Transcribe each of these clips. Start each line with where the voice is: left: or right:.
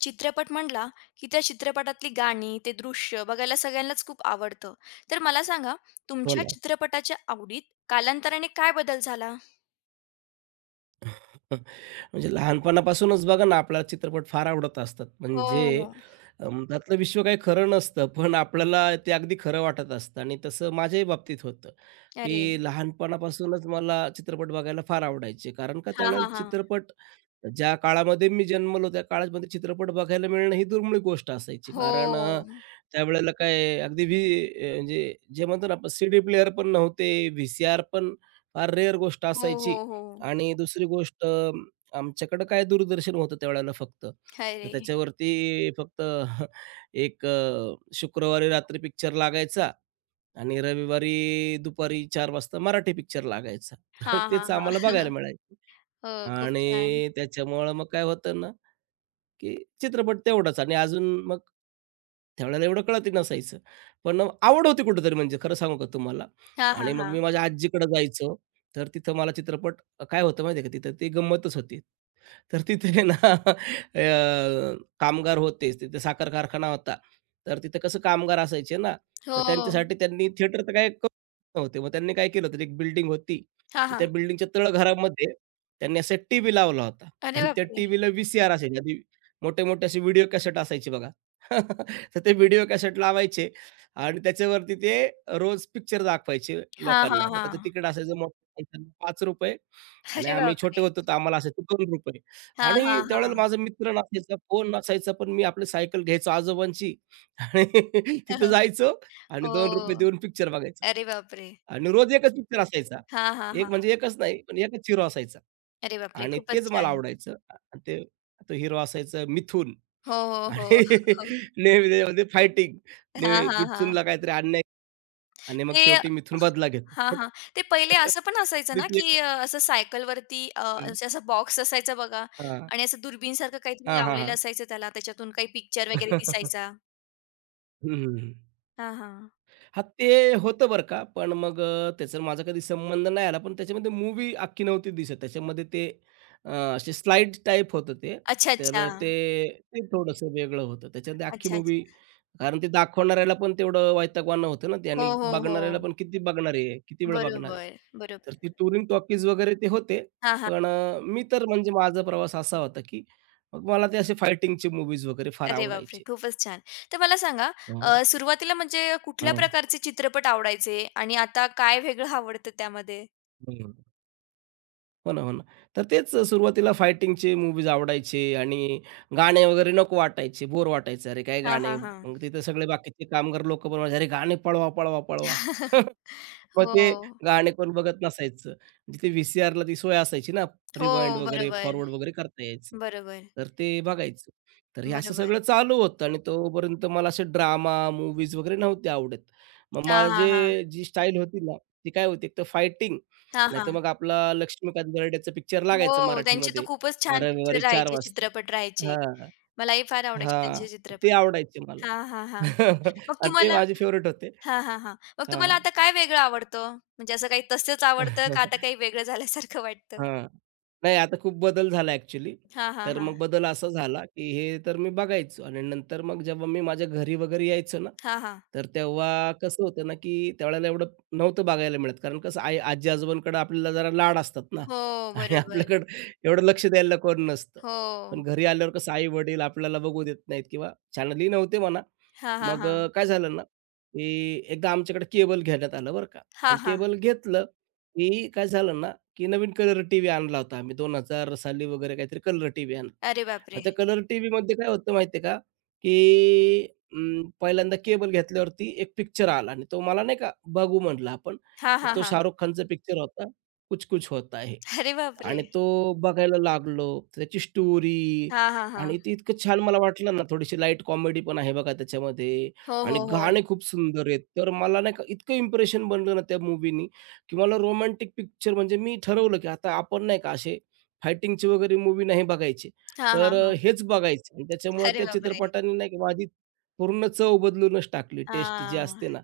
left: चित्रपट म्हटला, की त्या चित्रपटातली गाणी, ते दृश्य बघायला सगळ्यांनाच खूप आवडतं. तर मला सांगा,
right: हो
left: तुमच्या
right: ना.
left: चित्रपटाच्या आवडीत कालांतराने काय बदल झाला?
right: म्हणजे लहानपणापासूनच बघा ना, आपल्याला चित्रपट फार आवडत असतात. म्हणजे
left: हो.
right: अ, त्यातलं विश्व काही खरं नसतं, पण आपल्याला ते अगदी खरं वाटत असतं आणि तसं माझ्याही बाबतीत होतं,
left: अरे!
right: की लहानपणापासूनच मला चित्रपट बघायला फार आवडायचे. कारण का
left: हां, हां,
right: त्यावेळेला
left: हां.
right: चित्रपट ज्या काळामध्ये मी जन्मलो, त्या काळामध्ये चित्रपट बघायला मिळणं ही दुर्मिळ गोष्ट असायची. कारण
left: हो.
right: त्यावेळेला काय अगदी व्ही म्हणजे जे म्हणतो ना आपण, सीडी प्लेयर पण नव्हते, व्हीसीआर पण फार रेअर गोष्ट
left: हो,
right: असायची.
left: हो, हो.
right: आणि दुसरी गोष्ट आमच्याकडं काय दूरदर्शन होतं त्यावेळेला फक्त. तर
left: अरे!
right: त्याच्यावरती फक्त एक शुक्रवारी रात्री पिक्चर लागायचा आणि रविवारी दुपारी 4 वाजता मराठी पिक्चर लागायचा. तर
left: हां, हां,
right: तेच आम्हाला
left: हां.
right: बघायला मिळायचं.
left: हो, खूप छान.
right: आणि त्याच्यामुळं मग काय होतं ना, की चित्रपट तेवढाच आणि अजून मग त्यावेळेला एवढं कळतही नसायचं. पण आवड होती कुठेतरी म्हणजे खरं सांगू का तुम्हाला?
left: हां, हां,
right: आणि मग
left: हां.
right: मी माझ्या आजीकडे जायचो, तर तिथं मला चित्रपट काय होतं माहिती आहे का, तिथं ती गंमतच होती. तर तिथे ना अ, कामगार होतेच. तिथे साखर कारखाना होता. तर तिथे कसं कामगार असायचे ना,
left: हो.
right: तर त्यांच्यासाठी त्यांनी थिएटर तर काय करू नव्हते. मग त्यांनी काय केलं होतं, एक बिल्डिंग होती.
left: हां,
right: त्या
left: हां.
right: बिल्डिंगच्या तळघरामध्ये त्यांनी असा टीव्ही लावला होता
left: अरे
right: आणि त्या
left: बापरे!
right: टीव्हीला व्ही-सी-आर असायची. आधी मोठे-मोठे असे व्हिडिओ कॅसेट असायचे बघा. तर ते व्हिडिओ कॅसेट लावायचे आणि त्याच्यावरती ते रोज पिक्चर दाखवायचे
left: हां, हां,
right: लोकांना. मग त्याचं
left: हां.
right: तिकीट असायचं मोठं ₹5 आणि
left: अरे
right: आम्ही छोटे
left: बापरे!
right: होतो, तर आम्हाला असायचं ₹2.
left: हां, हां,
right: आणि त्यावेळेला
left: हां.
right: माझा मित्र नसायचा, कोण नसायचा, पण मी आपली सायकल घ्यायचो आजोबांची आणि तिथं जायचो आणि
left: हो.
right: ₹2 देऊन पिक्चर बघायचो.
left: अरे बापरे!
right: आणि रोज एकच पिक्चर असायचा.
left: हां, हां,
right: एक
left: हां.
right: म्हणजे एकच नाही, पण एकच हिरो असायचा
left: अरे बापरे!
right: आणि
left: खूपच
right: तेच मला
left: छान.
right: आवडायचं. आणि ते तो हिरो असायचा मिथून
left: हो, हो,
right: आणि
left: हो.
right: नेहमी त्याच्यामध्ये फायटिंग.
left: हां,
right: नेहमी
left: हां, हां.
right: मिथूनला काहीतरी अन्याय आणि मग
left: ते
right: शेवटी मिथून बदला
left: हां,
right: घेतो.
left: हां. ते पहिले असं पण असायचं ना,
right: भीती एक
left: की असं सायकलवरती म्हणजे असा बॉक्स असायचा बघा
right: हां.
left: आणि असं दुर्बीणसारखं काहीतरी
right: हां, हां,
left: लावलेलं
right: हां.
left: असायचं त्याला. त्याच्यातून काही पिक्चर वगैरे
right: हं,
left: दिसायचा. हां, हां.
right: हां, ते होतं बरं का. पण मग त्याचा माझा कधी संबंध नाही आला. पण त्याच्यामध्ये मूव्ही अख्खी नव्हती दिसत. त्याच्यामध्ये ते अ, असे स्लाईड टाइप होतं ते.
left: अच्छा, अच्छा.
right: तर ते ते थोडंसं वेगळं होतं. त्याच्यामध्ये अख्खी
left: अच्छा, अच्छा.
right: मूव्ही कारण ते दाखवणाऱ्याला पण तेवढं वैतागवाणं होतं ना ते
left: हो,
right: आणि
left: हो, हो.
right: बघणाऱ्याला पण किती बघणार आहे, किती वेळ बघणार आहे.
left: बरोबर, बरोबर.
right: तर ते टुरिंग टॉकीज वगैरे ते होते.
left: हां, हां.
right: पण मी तर म्हणजे माझा प्रवास असा होता, की मग मला ते असे फायटिंगचे मूव्हीज वगैरे फार
left: अरे बापरे!
right: आवडायचे.
left: खूपच छान. तर मला सांगा
right: हां,
left: सुरुवातीला म्हणजे कुठल्या
right: हां,
left: प्रकारचे चित्रपट आवडायचे आणि आता काय वेगळं आवडतं त्यामध्ये?
right: हं. हो ना, हो ना. तर तेच सुरुवातीला फायटिंगचे मूव्हीज आवडायचे आणि गाणे वगैरे नको वाटायचे, बोर वाटायचं. अरे काय
left: हां, हां,
right: गाणे?
left: हां.
right: मग तिथे सगळे बाकीचे कामगार लोकं पण म्हणायचे, "अरे गाणे पळवा, पळवा, पळवा." मग ते
left: हो.
right: गाणे कोण बघत नसायचं. म्हणजे ते व्ही-सी-आरला ती सोय असायची ना,
left: हो.
right: रिवाइंड वगैरे,
left: बरोबर,
right: फॉरवर्ड वगैरे करता यायचं.
left: बरोबर.
right: तर ते बघायचं. तर हे असं
left: बरोबर.
right: सगळं चालू होतं आणि तोपर्यंत मला असे ड्रामा, मूवीज वगैरे नव्हते आवडत. मग
left: हां, हां,
right: माझे
left: हां.
right: जी स्टाईल होती ना, ती काय होती, एक तर फायटिंग,
left: हां,
right: नाहीतर
left: हां.
right: मग आपला लक्ष्मीकांत बेर्डेचा पिक्चर लागायचा
left: हो, त्यांचे तर
right: मराठीमध्ये
left: खूपच छान पिक्चर
right: रविवारी 4
left: राहायचे,
right: वाजता.
left: चित्रपट राहायचे.
right: हां,
left: मलाही फार आवडायचे
right: हां.
left: त्यांचे चित्रपट.
right: ते आवडायचे मला
left: हां, हां, हां. मग
right: आणि ते
left: तुम्हाला
right: माझे फेव्हरेट होते.
left: हां, हां, हां. मग तुम्हाला
right: हां.
left: आता काय वेगळं आवडतं? म्हणजे असं काही तसंच आवडतं का आता काही वेगळं झाल्यासारखं वाटतं?
right: हां. नाही आता खूप बदल झाला ॲक्चुअली.
left: हां, हां,
right: तर
left: हां.
right: मग बदल असा झाला, की हे तर मी बघायचो आणि नंतर मग जेव्हा मी माझ्या घरी वगैरे यायचो ना,
left: हां, हां.
right: तर तेव्हा कसं होतं ना, की त्यावेळेला एवढं नव्हतं बघायला मिळत. कारण कसं आई आजी-आजोबांकडे आपल्याला जरा लाड असतात ना
left: हो,
right: आणि
left: बरोबर.
right: आपल्याकडं एवढं लक्ष द्यायला कोण नसतं.
left: हो.
right: पण घरी आल्यावर कसं आई-वडील आपल्याला बघू देत नाहीत किंवा चॅनलही नव्हते म्हणा.
left: हां, हां,
right: मग
left: हां.
right: काय झालं ना, की एकदा आमच्याकडे केबल घेण्यात आलं बरं का
left: हां,
right: आणि
left: हां.
right: केबल घेतलं, की काय झालं ना की नवीन कलर टीव्ही आणला होता आम्ही 2000 साली वगैरे काहीतरी कलर टीव्ही आणला.
left: अरे बापरे!
right: आता कलर टीव्हीमध्ये काय होतं माहिती का, की पहिल्यांदा केबल घेतल्यावरती एक पिक्चर आला आणि तो मला नाही का बघू म्हटला आपण.
left: हां, हां,
right: तो
left: हां.
right: शाहरुख खानचा पिक्चर होता, कुछ कुछ होता है.
left: अरे बापरे!
right: आणि तो बघायला लागलो. त्याची स्टोरी
left: हां, हां,
right: आणि
left: हां.
right: ते इतकं छान मला वाटलं ना, थोडीशी लाईट कॉमेडी पण आहे बघा त्याच्यामध्ये
left: हो,
right: आणि
left: हो, हो.
right: गाणे खूप सुंदर आहेत. तर मला नाही का इतकं इम्प्रेशन बनलं ना त्या मूव्हीनी, की मला रोमॅन्टिक पिक्चर म्हणजे मी ठरवलं, की आता आपण नाही का असे फायटिंगची वगैरे मूव्ही नाही बघायची.
left: हां, हां,
right: तर
left: हां.
right: हेच बघायचं आणि त्याच्यामुळं
left: अरे
right: त्या
left: बापरे!
right: चित्रपटाने नाही का माझी पूर्ण चव बदलूनच टाकली, टेस्ट जी
left: हां,
right: असते ना.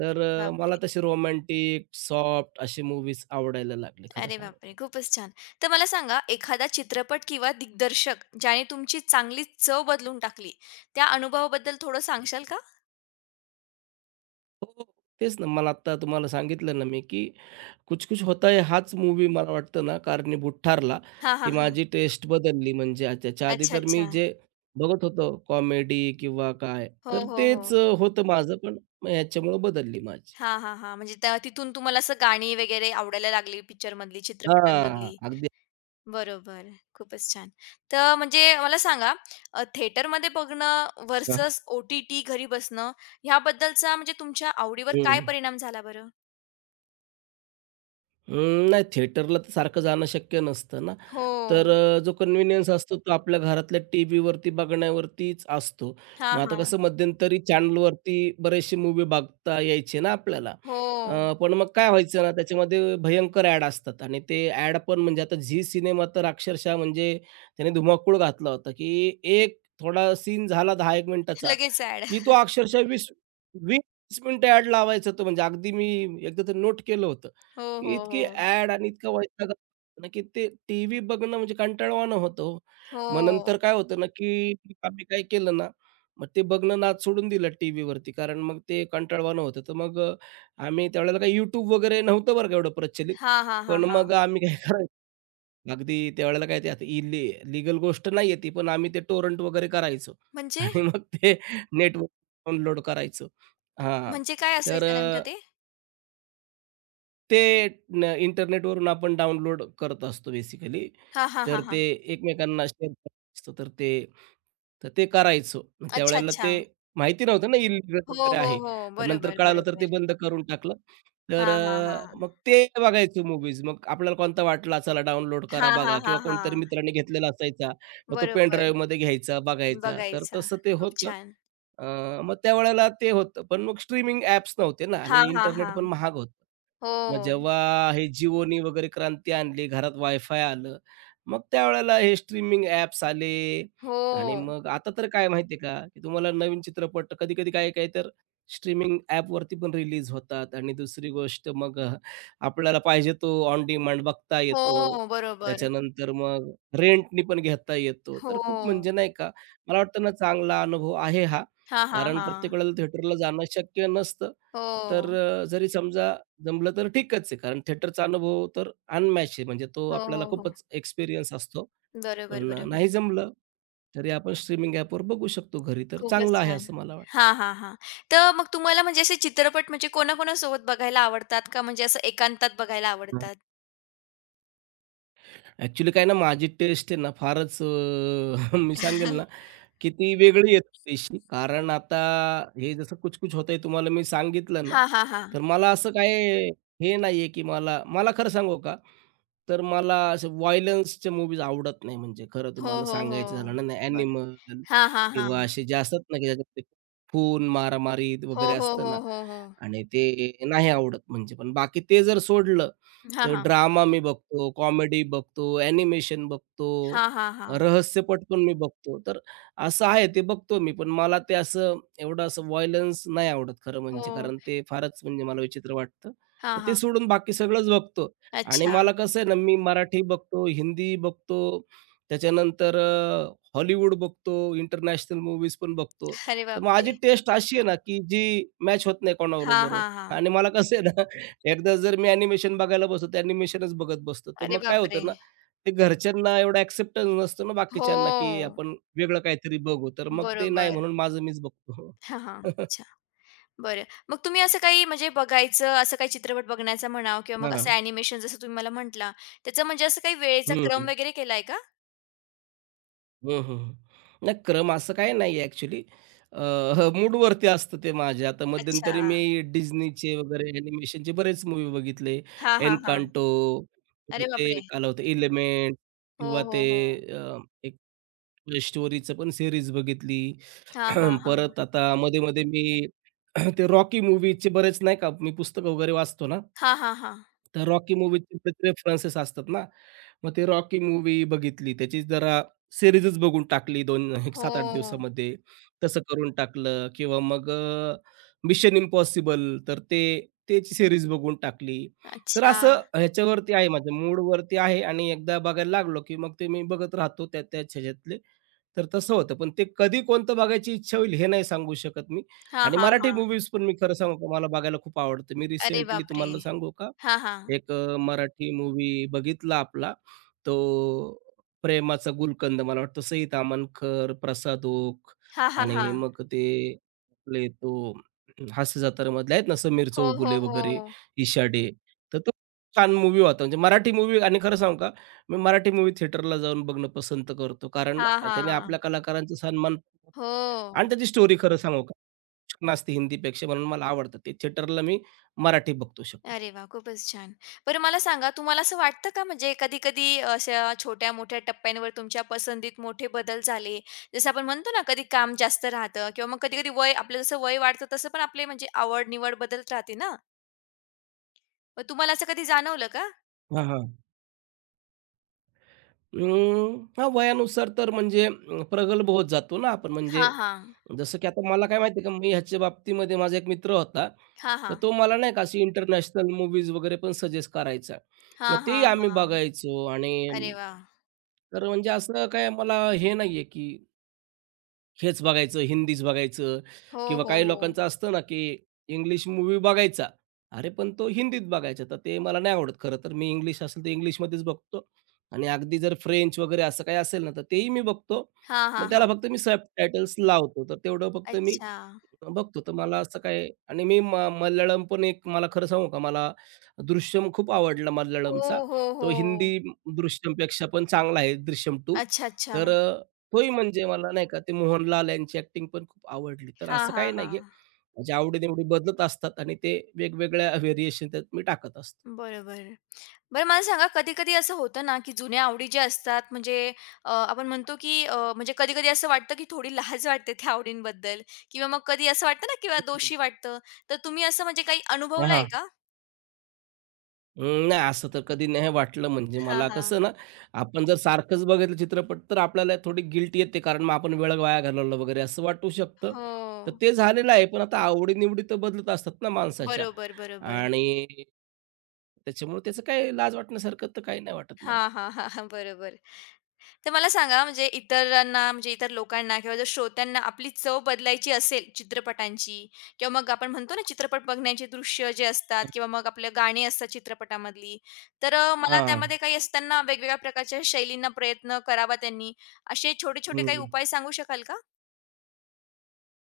right: तर
left: बापरे!
right: मला तसे रोमॅन्टिक, सॉफ्ट असे मूव्हीज आवडायला लागले खरं
left: अरे
right: सांगू
left: बापरे!
right: तर.
left: खूपच छान. तर मला सांगा एखादा चित्रपट किंवा दिग्दर्शक ज्याने तुमची चांगली चव बदलून टाकली, त्या अनुभवाबद्दल थोडं सांगशाल का?
right: हो, हो. तेच ना, मला आत्ता तुम्हाला सांगितलं ना मी, की "कुछ कुछ होता है" हाच मूवी मला वाटतं ना कारणीभूत ठरला,
left: हां,
right: की
left: हां, हां.
right: माझी टेस्ट बदलली. म्हणजे त्याच्या आधी
left: अच्छा,
right: तर
left: अच्छा.
right: मी जे बघत होतो कॉमेडी किंवा काय,
left: हो,
right: तर
left: हो,
right: तेच
left: हो.
right: होतं माझं, पण मग ह्याच्यामुळं बदलली माझी.
left: हां, हां, हां. म्हणजे त्या तिथून तुम्हाला असं गाणी वगैरे आवडायला लागली पिक्चरमधली, चित्रपटांमधली.
right: हां, अगदी.
left: बरोबर. खूपच छान. तर म्हणजे मला सांगा थिएटरमध्ये बघणं
right: हां.
left: व्हर्सस ओ-टी-टी घरी बसणं ह्याबद्दलचा म्हणजे तुमच्या आवडीवर काय
right: हं.
left: परिणाम झाला बरं?
right: नाही थिएटरला तर सारखं जाणं शक्य नसतं ना.
left: हो.
right: तर जो कन्व्हिनियन्स असतो तो आपल्या घरातल्या टीव्हीवरती बघण्यावरतीच असतो.
left: हां,
right: मग आता
left: हां.
right: कसं मध्यंतरी चॅनलवरती बरेचसे मूव्ही बघता यायचे ना आपल्याला.
left: हो.
right: पण मग काय व्हायचं ना त्याच्यामध्ये भयंकर ॲड असतात आणि ते ॲड पण म्हणजे आता झी सिनेमा तर अक्षरशः म्हणजे त्याने धुमाकूळ घातला होता, की एक थोडा सीन झाला 10-1 मिनिटाचा
left: लगेच ॲड.
right: की तो अक्षरशः 20-20 मिनिटं ॲड लावायचा तो म्हणजे अगदी मी एकदा तर नोट केलं होतं,
left: हो,
right: की
left: हो,
right: इतकी
left: हो.
right: ॲड आणि इतका वैताग ना, की ते टीव्ही बघणं म्हणजे कंटाळवाणं होतं हो. मग नंतर
left: हो.
right: काय होतं ना, की आम्ही काय केलं ना, मग ते बघणं नाद सोडून दिलं टीव्हीवरती कारण मग ते कंटाळवाणं होतं. तर मग आम्ही त्यावेळेला काही YouTube वगैरे नव्हतं बरं का एवढं प्रचलित.
left: हां, हां, हां,
right: पण मग
left: हां.
right: आम्ही काय अगदी त्यावेळेला काय ते आता लीगल गोष्ट नाहीये ती, पण आम्ही ते टोरंट वगैरे करायचो
left: म्हणजे?
right: आणि मग ते नेटवर डाउनलोड करायचो. हां,
left: म्हणजे काय
right: तर
left: असायचं नेमकं ते?
right: ते इंटरनेटवरून आपण डाउनलोड करत असतो बेसिकली.
left: हां, हां,
right: तर
left: हां, हां.
right: ते एकमेकांना शेअर करत असतो. तर ते करायचो. मग
left: अच्छा,
right: त्यावेळेला
left: अच्छा.
right: ते माहिती नव्हतं ना इल्लीगल
left: हो,
right: वगैरे
left: हो,
right: आहे.
left: हो.
right: पण नंतर
left: बरोबर,
right: कळालं तर
left: बरोबर.
right: ते बंद करून टाकलं. तर
left: हां, हां, हां.
right: मग ते बघायचो मूव्हीज. मग आपल्याला कोणता वाटला चला डाउनलोड करा
left: हां,
right: बघा
left: हां, हां,
right: किंवा कोणतरी
left: हां.
right: मित्राने घेतलेला असायचा. मग तो पेन
left: बरोबर.
right: ड्राईव्हमध्ये घ्यायचा, बघायचा. तर
left: बघायचा.
right: तसं ते
left: खूप
right: होतं.
left: छान.
right: अ, मग त्यावेळेला ते होतं. पण मग स्ट्रीमिंग ॲप्स नव्हते ना
left: हां,
right: आणि
left: हां,
right: इंटरनेट
left: हां.
right: पण महाग होतं.
left: हो.
right: मग जेव्हा हे जिओनी वगैरे क्रांती आणली, घरात वायफाय आलं, मग त्यावेळेला हे स्ट्रीमिंग ॲप्स आले आणि
left: हो.
right: मग आता तर काय माहिती आहे का, की तुम्हाला नवीन चित्रपट कधी-कधी काही-काही तर स्ट्रीमिंग ॲपवरती पण रिलीज होतात आणि दुसरी गोष्ट मग आपल्याला पाहिजे तो ऑन डिमांड बघता येतो.
left: हो. बरोबर.
right: त्याच्यानंतर मग रेंटनी पण घेता येतो. तर खूप
left: हो.
right: म्हणजे नाही का, मला वाटतं ना चांगला अनुभव आहे हा.
left: हां, हां,
right: कारण प्रत्येक
left: हां.
right: वेळेला थिएटरला जाणं शक्य नसतं. तर
left: हो.
right: जरी समजा जमलं तर ठीकच आहे. कारण थिएटरचा अनुभव तर अनमॅच आहे. म्हणजे तो
left: हो,
right: आपल्याला
left: हो, हो.
right: खूपच एक्सपिरियन्स असतो.
left: बरोबर,
right: पण नाही
left: बरोबर.
right: जमलं, तरी आपण स्ट्रीमिंग ॲपवर बघू शकतो घरी. तर
left: खूपच
right: चांगलं आहे
left: छान.
right: असं मला वाटतं.
left: हां, हां, हां. तर मग तुम्हाला म्हणजे असे चित्रपट म्हणजे कोणाकोणासोबत बघायला आवडतात का म्हणजे असं एकांतात बघायला आवडतात?
right: ॲक्चुअली काय ना माझी टेस्ट आहे ना फारच मी सांगेल ना की ती वेगळी येते दिशी. कारण आता हे जसं कुछ-कुछ होतंय तुम्हाला मी सांगितलं ना,
left: हां, हां, हां.
right: तर मला असं काय हे नाहीये की मला मला खरं सांगू का, तर मला असे व्हायलन्सचे मूव्हीज आवडत नाही. म्हणजे खरं
left: हो,
right: तुम्हाला
left: हो, हो.
right: सांगायचं झालं ना, नाही
left: बर
right: ॲनिमल
left: हां, हां,
right: किंवा
left: हां.
right: असे जे असतात ना, की ज्याच्यात ते खून, मारामारी
left: हो,
right: वगैरे
left: हो,
right: असतं
left: हो,
right: ना
left: हो, हो.
right: आणि ते नाही आवडत म्हणजे. पण बाकी ते जर सोडलं,
left: हां,
right: तर
left: हां.
right: ड्रामा मी बघतो, कॉमेडी बघतो, ॲनिमेशन बघतो,
left: हां, हां, हां.
right: रहस्यपट पण मी बघतो. तर असं आहे ते बघतो मी, पण मला ते असं एवढं असं व्हायलन्स नाही आवडत खरं
left: हो.
right: म्हणजे. कारण ते फारच म्हणजे मला विचित्र वाटतं.
left: हां,
right: तर ते
left: हां.
right: सोडून बाकी सगळंच बघतो आणि
left: अच्छा.
right: मला कसं आहे ना, मी मराठी बघतो, हिंदी बघतो, त्याच्यानंतर हॉलिवूड बघतो, इंटरनॅशनल मूव्हीज पण बघतो.
left: अरे
right: तर माझी
left: बापरे!
right: टेस्ट अशी आहे ना, की जी मॅच होत नाही
left: हां,
right: कोणाबरोबर
left: हां, हां.
right: आणि मला कसं आहे ना, एकदा जर मी ॲनिमेशन बघायला बसलो, तर ॲनिमेशनच बघत बसतो. तर
left: अरे
right: मग काय
left: बापरे!
right: होतं ना ते घरच्यांना एवढा एक्सेप्टन्स नसतो ना बाकीच्यांना, की
left: हो.
right: आपण वेगळं काहीतरी बघू. तर मग ते नाही
left: बरोबर.
right: म्हणून माझं मीच बघतो.
left: हां, हां. अच्छा. बरं. मग तुम्ही असं काही म्हणजे बघायचं, असं काही चित्रपट बघण्याचा म्हणा किंवा मग असं
right: हां.
left: ॲनिमेशन जसं तुम्ही मला म्हटला, त्याचा म्हणजे असं काही वेळेचा
right: हं,
left: क्रम
right: हं.
left: वगैरे केलाय का?
right: हं, हं. नाही क्रम असं काही नाहीये ॲक्चुअली. अ, मूडवरती असतं ते माझ्या. आता
left: अच्छा.
right: मध्यंतरी मी Disneyचे वगैरे ॲनिमेशनचे बरेच मूव्ही बघितले.
left: हां, हां, हां.
right: एन्कांटो
left: अरे
right: ते
left: बापरे!
right: एक होतं एलिमेंट
left: हो,
right: किंवा
left: हो,
right: ते
left: हो.
right: अ, एक स्टोरीचं पण सीरीज बघितली.
left: हां, हां,
right: परत
left: हां.
right: आता मध्ये-मध्ये मी ते रॉकी मूव्हीचे बरेच नाही का, मी पुस्तकं वगैरे वाचतो ना.
left: हां, हां, हां.
right: तर रॉकी मूव्हीचे बरेच रेफरन्सेस असतात ना. मग ते रॉकी मूव्ही बघितली, त्याची जरा सिरीजच बघून टाकली 2 एक 7-8
left: हो.
right: दिवसामध्ये. तसं करून टाकलं किंवा मग मिशन इम्पॉसिबल तर ते त्याची सीरीज बघून टाकली. तर
left: अच्छा.
right: असं ह्याच्यावरती आहे माझ्या मूडवरती आहे आणि एकदा बघायला लागलो, की मग ते मी बघत राहतो त्या त्याच ह्याच्यातले तर तसं होतं. पण ते कधी कोणतं बघायची इच्छा होईल हे नाही सांगू शकत मी
left: हां,
right: आणि
left: हां,
right: मराठी
left: हां.
right: मूव्हीज पण मी खरं सांगू का मला बघायला खूप आवडतं. मी
left: अरे
right: रिसेंटली
left: बापरे!
right: तुम्हाला सांगू का
left: हां, हां.
right: एक मराठी मूव्ही बघितला आपला तो प्रेमाचा गुलकंद मला वाटतं सईद अमनकर, प्रसाद ओक
left: हां, हां,
right: आणि
left: हां.
right: मग ते आपले तो हास्य जत्रेमधले आहेत ना समीर
left: हो, हो,
right: चौगुले
left: हो.
right: वगैरे, इशाडे तर तो छान मूव्ही होता. म्हणजे मराठी मूव्ही आणि खरं सांगू का, मी मराठी मूव्ही थिएटरला जाऊन बघणं पसंत करतो. कारण
left: हां,
right: त्याने आपल्या
left: हां.
right: कलाकारांचा सन्मान
left: हो.
right: आणि त्याची स्टोरी खरं सांगू का, छान असते हिंदीपेक्षा म्हणून मला आवडतं. ते थिएटरला मी मराठी बघतो शक्यतो.
left: अरे वा, खूपच छान. बरं मला सांगा तुम्हाला असं वाटतं का म्हणजे कधी-कधी अशा छोट्या-मोठ्या टप्प्यांवर तुमच्या पसंतीत मोठे बदल झाले? जसं आपण म्हणतो ना कधी काम जास्त राहतं किंवा मग कधी-कधी वय आपलं जसं वय वाढतं तसं पण आपले म्हणजे आवड-निवड बदलत राहते ना? मग तुम्हाला असं कधी जाणवलं का?
right: हां, हां. हां, वयानुसार तर म्हणजे प्रगल्भ होत जातो ना आपण. म्हणजे
left: हां, हां.
right: जसं की आता मला काय माहिती आहे का, मी ह्याच्या बाबतीमध्ये माझा एक मित्र होता.
left: हां,
right: तर
left: हां.
right: तो मला नाही का अशी इंटरनॅशनल मूव्हीज वगैरे पण सजेस्ट करायचा.
left: हां,
right: मग तेही
left: हां,
right: आम्ही
left: हां.
right: बघायचो
left: अरे
right: आणि
left: वाह!
right: तर म्हणजे असं काय मला हे नाहीये की हेच बघायचं, हिंदीच बघायचं
left: हो,
right: किंवा
left: हो,
right: काही
left: हो.
right: लोकांचं असतं ना, की इंग्लिश मूव्ही बघायचा. अरे, पण तो हिंदीत बघायचा. तर ते मला नाही आवडत खरं तर. मी इंग्लिश असेल तर इंग्लिशमध्येच बघतो आणि अगदी जर फ्रेंच वगैरे असं काही असेल ना, तर तेही मी बघतो.
left: हां,
right: पण
left: हां,
right: त्याला
left: हां.
right: फक्त मी सबटायटल्स लावतो. तर तेवढं फक्त मी
left: अच्छा.
right: बघतो. तर मला असं काय आणि मी मल्याळम पण एक मला खरं सांगू का, मला दृश्यम खूप आवडला
left: हो,
right: मल्याळमचा.
left: हो,
right: तो
left: हो.
right: हिंदी दृश्यमपेक्षा पण चांगला आहे दृश्यम 2.
left: अच्छा, अच्छा.
right: तर तोही म्हणजे मला नाही का ते मोहनलाल यांची ॲक्टिंग पण खूप आवडली. तर
left: हां,
right: असं
left: हां,
right: काही
left: हां.
right: नाहीये. माझ्या आवडी-निवडी बदलत असतात आणि ते वेगवेगळ्या व्हेरिएशन त्यात मी टाकत असतो.
left: बरोबर. बरं मला सांगा, कधी-कधी असं होतं ना, की जुन्या आवडी ज्या असतात म्हणजे आपण म्हणतो, की म्हणजे कधी-कधी असं वाटतं, की थोडी लाज वाटते त्या आवडींबद्दल किंवा मग कधी असं वाटतं ना किंवा दोषी वाटतं. तर तुम्ही असं म्हणजे काही
right: हां,
left: अनुभवलंय
right: हां.
left: का?
right: नाही असं तर कधी नाही वाटलं म्हणजे
left: हां,
right: मला
left: हां.
right: कसं ना, आपण जर सारखंच बघितलं चित्रपट तर आपल्याला थोडी गिल्ट येते कारण मग आपण वेळ वाया घालवला वगैरे असं वाटू शकतं.
left: हो.
right: तर ते झालेलं आहे. पण आता आवडी तर बदलत असतात ना माणसाच्या
left: बरोबर, बरोबर.
right: आणि त्याच्यामुळे त्याचं काही लाज वाटण्यासारखं तर काही नाही वाटत मला.
left: हां, हां, हां, हां. बरोबर. तर मला सांगा म्हणजे इतरांना म्हणजे इतर लोकांना किंवा जर श्रोत्यांना आपली चव बदलायची असेल चित्रपटांची किंवा मग आपण म्हणतो ना चित्रपट बघण्याचे दृश्य जे असतात
right: अ
left: किंवा मग आपले गाणी असतात चित्रपटामधली तर मला
right: हां.
left: त्यामध्ये काही असताना वेगवेगळ्या प्रकारच्या शैलींना प्रयत्न करावा त्यांनी असे छोटे छोटे काही उपाय सांगू शकाल का?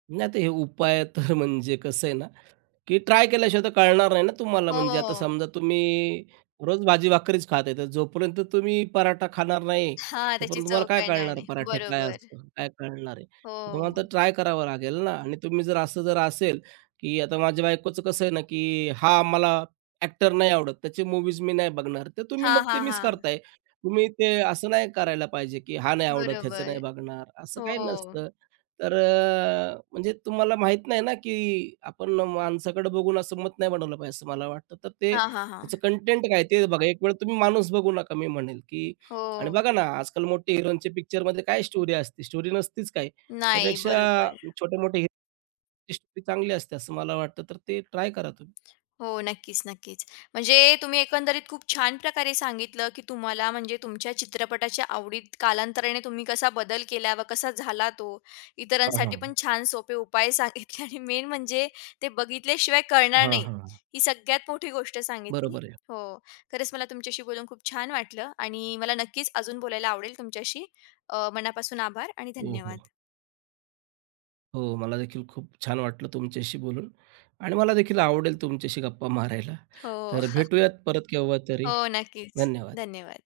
right: नाही आता हे उपाय तर म्हणजे कसं आहे ना, की ट्राय केल्याशिवाय तर कळणार नाही ना तुम्हाला. म्हणजे आता
left: हो.
right: समजा तुम्ही रोज भाजी-भाकरीच खात आहे, तर जोपर्यंत तुम्ही पराठा खाणार नाही,
left: हां, त्याची
right: तोपर्यंत
left: चव
right: तुम्हाला काय
left: कळणार
right: कळणार
left: नाही.
right: पराठे काय
left: बरोबर.
right: असतं, काय कळणार आहे. तर तुम्हाला
left: हो.
right: तर ट्राय करावं लागेल ना आणि तुम्ही जर असं जर असेल, की आता माझ्या बायकोचं कसं आहे ना, की हा मला ॲक्टर नाही आवडत, त्याची मूव्हीज मी नाही बघणार. तर तुम्ही
left: हां,
right: मग ते
left: हां,
right: मिस
left: हां.
right: करताय. तुम्ही ते असं नाही करायला पाहिजे, की हा नाही आवडत, ह्याचं
left: बरोबर.
right: नाही बघणार, असं
left: हो.
right: काही नसतं. तर म्हणजे तुम्हाला माहीत नाही ना, की आपण माणसाकडे बघून असं मत नाही बनवलं पाहिजे असं मला वाटतं. तर ते
left: हां, हां, हां.
right: त्याचं कंटेंट काय ते बघा. एक वेळ तुम्ही माणूस बघू नका मी म्हणेल, की आणि
left: हो.
right: बघा ना, आजकाल मोठे हिरोंचे पिक्चरमध्ये काय स्टोरी असते? स्टोरी नसतीच काय.
left: नाही,
right: त्यापेक्षा
left: बरोबर.
right: छोटे-मोठे हिरोची स्टोरी चांगली असते असं मला वाटतं. तर ते ट्राय करा तुम्ही.
left: हो, नक्कीच, नक्कीच. म्हणजे तुम्ही एकंदरीत खूप छान प्रकारे सांगितलं, की तुम्हाला म्हणजे तुमच्या चित्रपटाच्या आवडीत कालांतराने तुम्ही कसा बदल केला व कसा झाला तो.
right: हां,
left: इतरांसाठी
right: हां.
left: पण छान सोपे उपाय सांगितले आणि मेन म्हणजे ते बघितल्याशिवाय कळणार
right: हां,
left: नाही,
right: हां.
left: ही सगळ्यात मोठी गोष्ट सांगितली.
right: बरोबर आहे.
left: हो, खरंच मला तुमच्याशी बोलून खूप छान वाटलं आणि मला नक्कीच अजून बोलायला आवडेल तुमच्याशी. मनापासून आभार आणि
right: हो,
left: धन्यवाद.
right: हो. हो, मला देखील खूप छान वाटलं तुमच्याशी बोलून आणि मला देखील आवडेल तुमच्याशी गप्पा मारायला.
left: हो,
right: तर भेटूयात परत केव्हा तरी.
left: हो, नक्कीच.
right: धन्यवाद.
left: धन्यवाद.